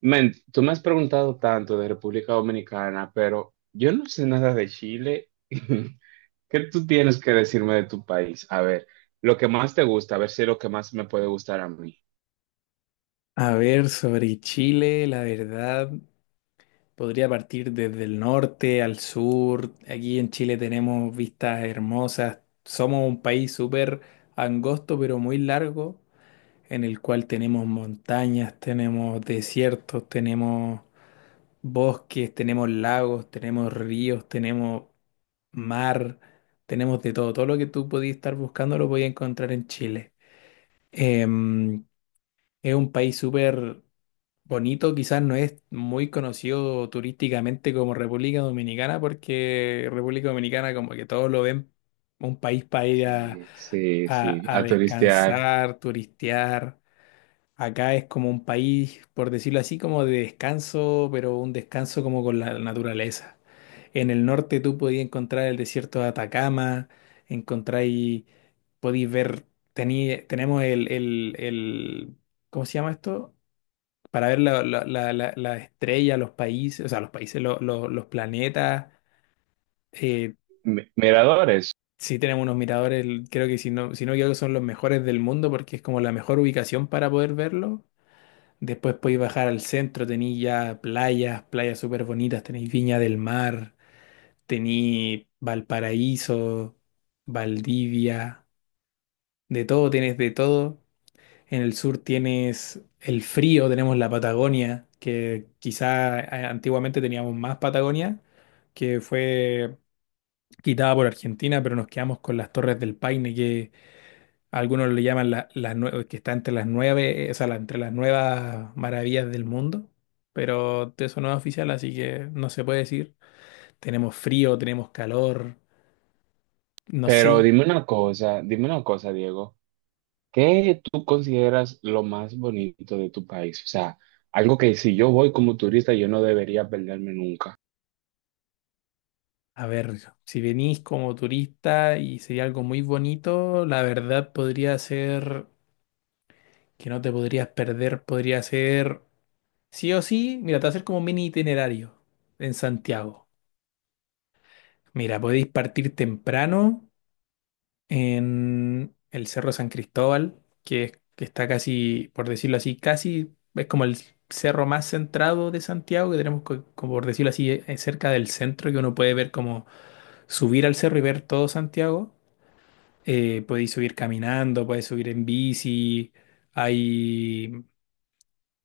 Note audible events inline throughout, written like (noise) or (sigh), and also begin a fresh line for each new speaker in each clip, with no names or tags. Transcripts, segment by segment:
Men, tú me has preguntado tanto de República Dominicana, pero yo no sé nada de Chile. (laughs) ¿Qué tú tienes que decirme de tu país? A ver, lo que más te gusta, a ver si es lo que más me puede gustar a mí.
A ver, sobre Chile, la verdad, podría partir desde el norte al sur. Aquí en Chile tenemos vistas hermosas. Somos un país súper angosto, pero muy largo, en el cual tenemos montañas, tenemos desiertos, tenemos bosques, tenemos lagos, tenemos ríos, tenemos mar, tenemos de todo. Todo lo que tú podías estar buscando lo podías encontrar en Chile. Em, es un país súper bonito, quizás no es muy conocido turísticamente como República Dominicana, porque República Dominicana como que todos lo ven un país para ir a,
Sí, sí, sí,
a
a turistear.
descansar, turistear. Acá es como un país, por decirlo así, como de descanso, pero un descanso como con la naturaleza. En el norte tú podías encontrar el desierto de Atacama, encontráis, podéis ver, tenemos el ¿cómo se llama esto? Para ver la estrella, los países, o sea, los países, los planetas. Eh,
Miradores.
sí, tenemos unos miradores, creo que si no, si no, creo que son los mejores del mundo, porque es como la mejor ubicación para poder verlo. Después podéis bajar al centro, tenéis ya playas, playas súper bonitas, tenéis Viña del Mar, tenéis Valparaíso, Valdivia, de todo, tenéis de todo. En el sur tienes el frío, tenemos la Patagonia, que quizá antiguamente teníamos más Patagonia, que fue quitada por Argentina, pero nos quedamos con las Torres del Paine, que algunos le llaman que está entre las 9, o sea, entre las nuevas maravillas del mundo, pero eso no es oficial, así que no se puede decir. Tenemos frío, tenemos calor, no
Pero
sé.
dime una cosa, Diego. ¿Qué tú consideras lo más bonito de tu país? O sea, algo que si yo voy como turista, yo no debería perderme nunca.
A ver, si venís como turista y sería algo muy bonito, la verdad podría ser que no te podrías perder, podría ser, sí o sí. Mira, te va a hacer como un mini itinerario en Santiago. Mira, podéis partir temprano en el Cerro San Cristóbal, que, que está casi, por decirlo así, casi es como el cerro más centrado de Santiago, que tenemos, como por decirlo así, cerca del centro, que uno puede ver como subir al cerro y ver todo Santiago. Podéis subir caminando, podéis subir en bici, hay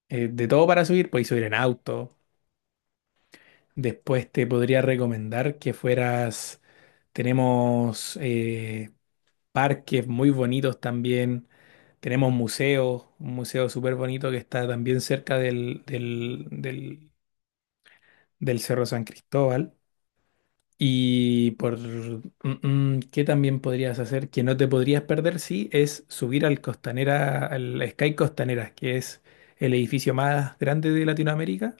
de todo para subir, podéis subir en auto. Después te podría recomendar que fueras, tenemos parques muy bonitos también, tenemos museos, un museo súper bonito que está también cerca del Cerro San Cristóbal. Y por qué también podrías hacer, que no te podrías perder, sí, es subir al Costanera, al Sky Costanera, que es el edificio más grande de Latinoamérica,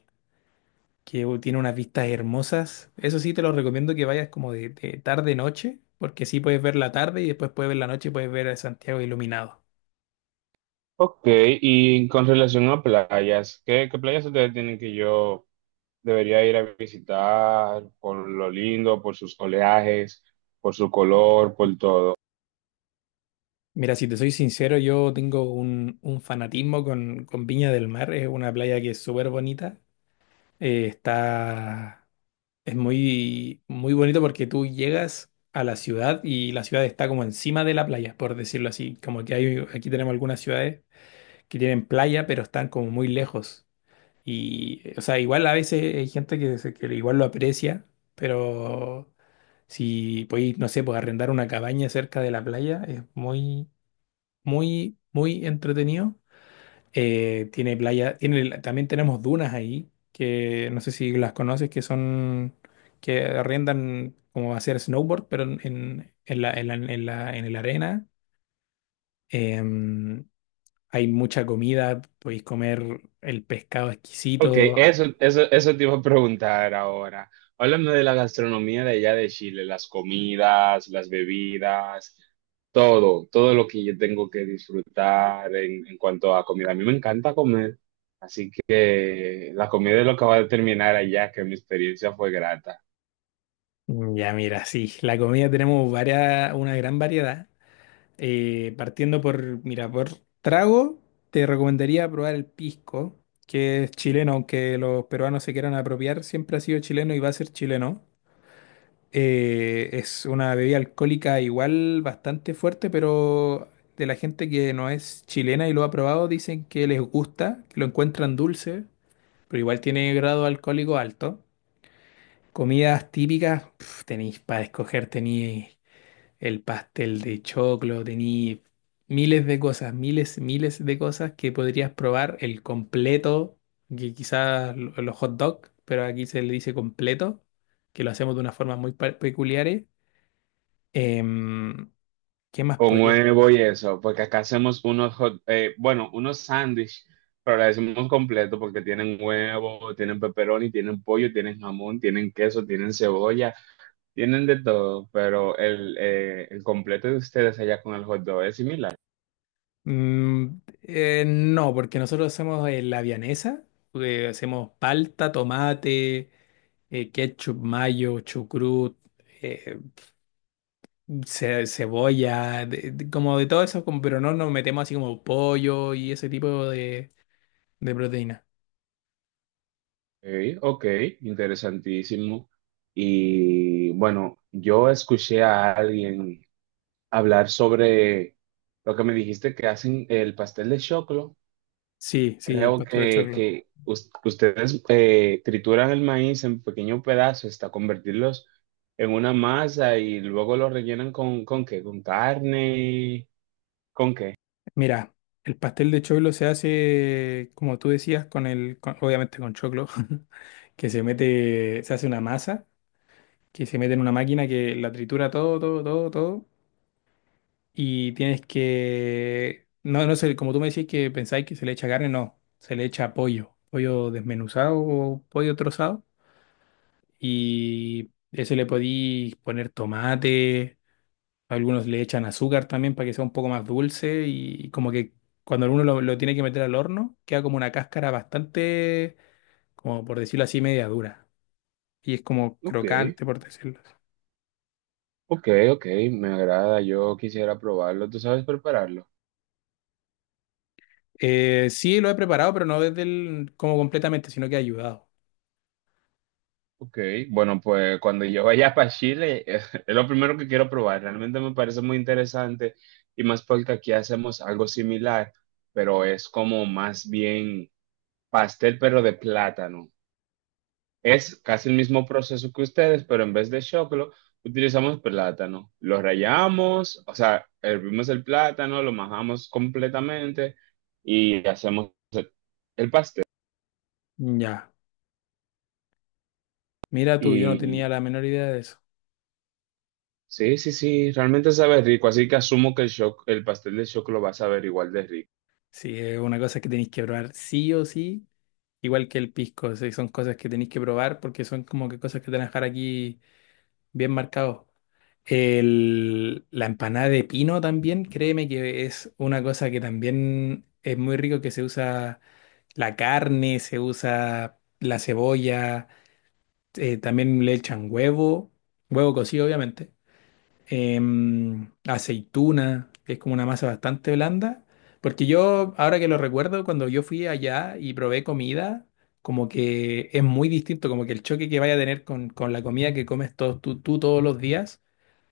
que tiene unas vistas hermosas. Eso sí, te lo recomiendo que vayas como de tarde-noche, porque sí puedes ver la tarde y después puedes ver la noche y puedes ver a Santiago iluminado.
Ok, y con relación a playas, ¿qué, qué playas ustedes tienen que yo debería ir a visitar por lo lindo, por sus oleajes, por su color, por todo?
Mira, si te soy sincero, yo tengo un fanatismo con Viña del Mar. Es una playa que es súper bonita. Eh, está, es muy, muy bonito porque tú llegas a la ciudad y la ciudad está como encima de la playa, por decirlo así. Como que hay, aquí tenemos algunas ciudades que tienen playa, pero están como muy lejos. Y, o sea, igual a veces hay gente que, que igual lo aprecia, pero si podéis, no sé, pues arrendar una cabaña cerca de la playa es muy, muy, muy entretenido. Tiene playa, tiene, también tenemos dunas ahí, que no sé si las conoces, que son, que arrendan como hacer snowboard, pero en la, en la, en la, en la arena. Em, Hay mucha comida, podéis comer el pescado
Ok,
exquisito.
eso te iba a preguntar ahora. Háblame de la gastronomía de allá de Chile, las comidas, las bebidas, todo, todo lo que yo tengo que disfrutar en cuanto a comida. A mí me encanta comer, así que la comida es lo que va a determinar allá que mi experiencia fue grata.
Ya mira, sí, la comida tenemos varias, una gran variedad. Partiendo por, mira, por trago, te recomendaría probar el pisco, que es chileno, aunque los peruanos se quieran apropiar, siempre ha sido chileno y va a ser chileno. Es una bebida alcohólica igual bastante fuerte, pero de la gente que no es chilena y lo ha probado, dicen que les gusta, que lo encuentran dulce, pero igual tiene grado alcohólico alto. Comidas típicas, pf, tenéis para escoger, tenéis el pastel de choclo, tení miles de cosas, miles, miles de cosas que podrías probar, el completo, que quizás los hot dog, pero aquí se le dice completo, que lo hacemos de una forma muy peculiares. Em, ¿Qué más
Con
podría?
huevo y eso, porque acá hacemos unos hot, unos sándwich, pero le decimos completo porque tienen huevo, tienen pepperoni, tienen pollo, tienen jamón, tienen queso, tienen cebolla, tienen de todo, pero el completo de ustedes allá con el hot dog es similar.
No, porque nosotros hacemos la vianesa, hacemos palta, tomate, ketchup, mayo, chucrut, eh, cebolla, como de todo eso, pero no nos metemos así como pollo y ese tipo de proteína.
Ok, ok, interesantísimo. Y bueno, yo escuché a alguien hablar sobre lo que me dijiste que hacen el pastel de choclo.
Sí, sí, el
Creo
pastel de
que,
choclo.
que us- ustedes trituran el maíz en pequeños pedazos hasta convertirlos en una masa y luego lo rellenan ¿con qué? ¿Con carne? ¿Con qué?
Mira, el pastel de choclo se hace, como tú decías, obviamente con choclo, (laughs) que se mete, se hace una masa, que se mete en una máquina que la tritura todo, todo, todo, todo, y tienes que, no, no sé, como tú me decís que pensáis que se le echa carne, no, se le echa pollo, pollo desmenuzado o pollo trozado y eso le podí poner tomate, algunos le echan azúcar también para que sea un poco más dulce y como que cuando uno lo tiene que meter al horno queda como una cáscara bastante, como por decirlo así, media dura, y es como
Ok,
crocante por decirlo así.
ok, ok, me agrada, yo quisiera probarlo. ¿Tú sabes prepararlo?
Sí, lo he preparado, pero no desde el, como completamente, sino que he ayudado.
Ok, bueno, pues cuando yo vaya para Chile, (laughs) es lo primero que quiero probar. Realmente me parece muy interesante y más porque aquí hacemos algo similar, pero es como más bien pastel, pero de plátano. Es casi el mismo proceso que ustedes, pero en vez de choclo, utilizamos plátano. Lo rallamos, o sea, hervimos el plátano, lo majamos completamente y hacemos el pastel.
Ya, mira tú, yo no tenía
Y
la menor idea de eso.
sí, sí, sí, realmente sabe rico, así que asumo que el pastel de choclo va a saber igual de rico.
Sí, es una cosa que tenéis que probar sí o sí, igual que el pisco. Sí, son cosas que tenéis que probar porque son como que cosas que te van a dejar aquí bien marcados. La empanada de pino también, créeme que es una cosa que también es muy rico, que se usa la carne, se usa la cebolla, también le echan huevo, huevo cocido obviamente, aceituna, que es como una masa bastante blanda. Porque yo, ahora que lo recuerdo, cuando yo fui allá y probé comida, como que es muy distinto, como que el choque que vaya a tener con la comida que comes todos tú todos los días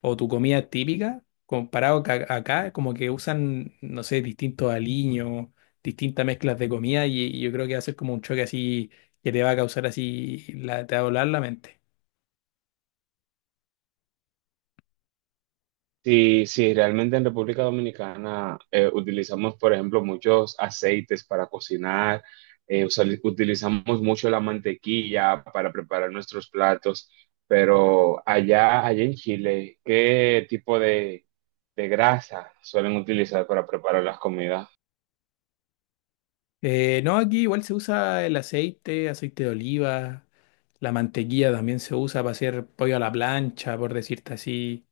o tu comida típica, comparado acá, como que usan, no sé, distintos aliños, distintas mezclas de comida y yo creo que va a ser como un choque así que te va a causar así, la, te va a volar la mente.
Sí, sí, realmente en República Dominicana utilizamos, por ejemplo, muchos aceites para cocinar, utilizamos mucho la mantequilla para preparar nuestros platos, pero allá en Chile, ¿qué tipo de grasa suelen utilizar para preparar las comidas?
No, aquí igual se usa el aceite, aceite de oliva, la mantequilla también se usa para hacer pollo a la plancha, por decirte así.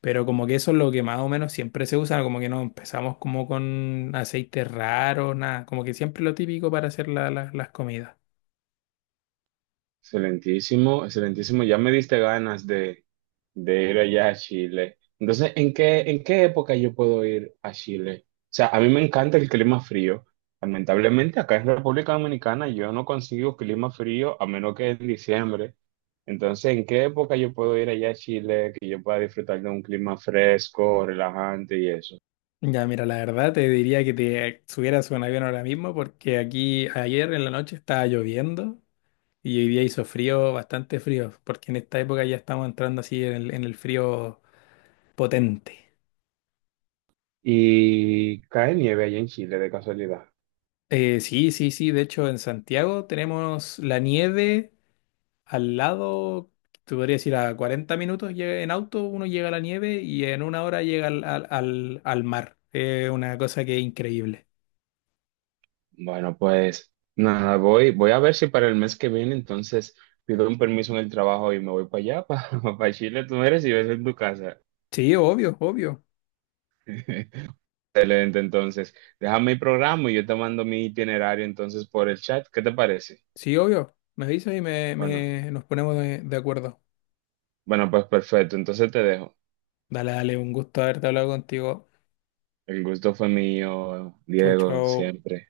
Pero como que eso es lo que más o menos siempre se usa, como que no empezamos como con aceites raros, nada, como que siempre lo típico para hacer las comidas.
Excelentísimo, excelentísimo. Ya me diste ganas de ir allá a Chile. Entonces, en qué época yo puedo ir a Chile? O sea, a mí me encanta el clima frío. Lamentablemente, acá en República Dominicana yo no consigo clima frío a menos que en diciembre. Entonces, ¿en qué época yo puedo ir allá a Chile que yo pueda disfrutar de un clima fresco, relajante y eso?
Ya, mira, la verdad te diría que te subieras a un avión ahora mismo porque aquí ayer en la noche estaba lloviendo y hoy día hizo frío, bastante frío, porque en esta época ya estamos entrando así en el frío potente.
¿Y cae nieve allá en Chile de casualidad?
Sí, sí, sí. De hecho, en Santiago tenemos la nieve al lado. Te podría decir a 40 minutos en auto uno llega a la nieve y en una hora llega al, al, al, al mar. Es una cosa que es increíble.
Bueno, pues nada, voy, voy a ver si para el mes que viene entonces pido un permiso en el trabajo y me voy para allá, (laughs) para Chile, tú eres y ves en tu casa.
Sí, obvio, obvio.
(laughs) Excelente, entonces, déjame el programa y yo te mando mi itinerario entonces por el chat, ¿qué te parece?
Sí, obvio. Me avisas y
Bueno,
nos ponemos de acuerdo.
bueno, pues perfecto, entonces te dejo.
Dale, dale, un gusto haberte hablado contigo.
El gusto fue mío,
Chau,
Diego,
chau.
siempre.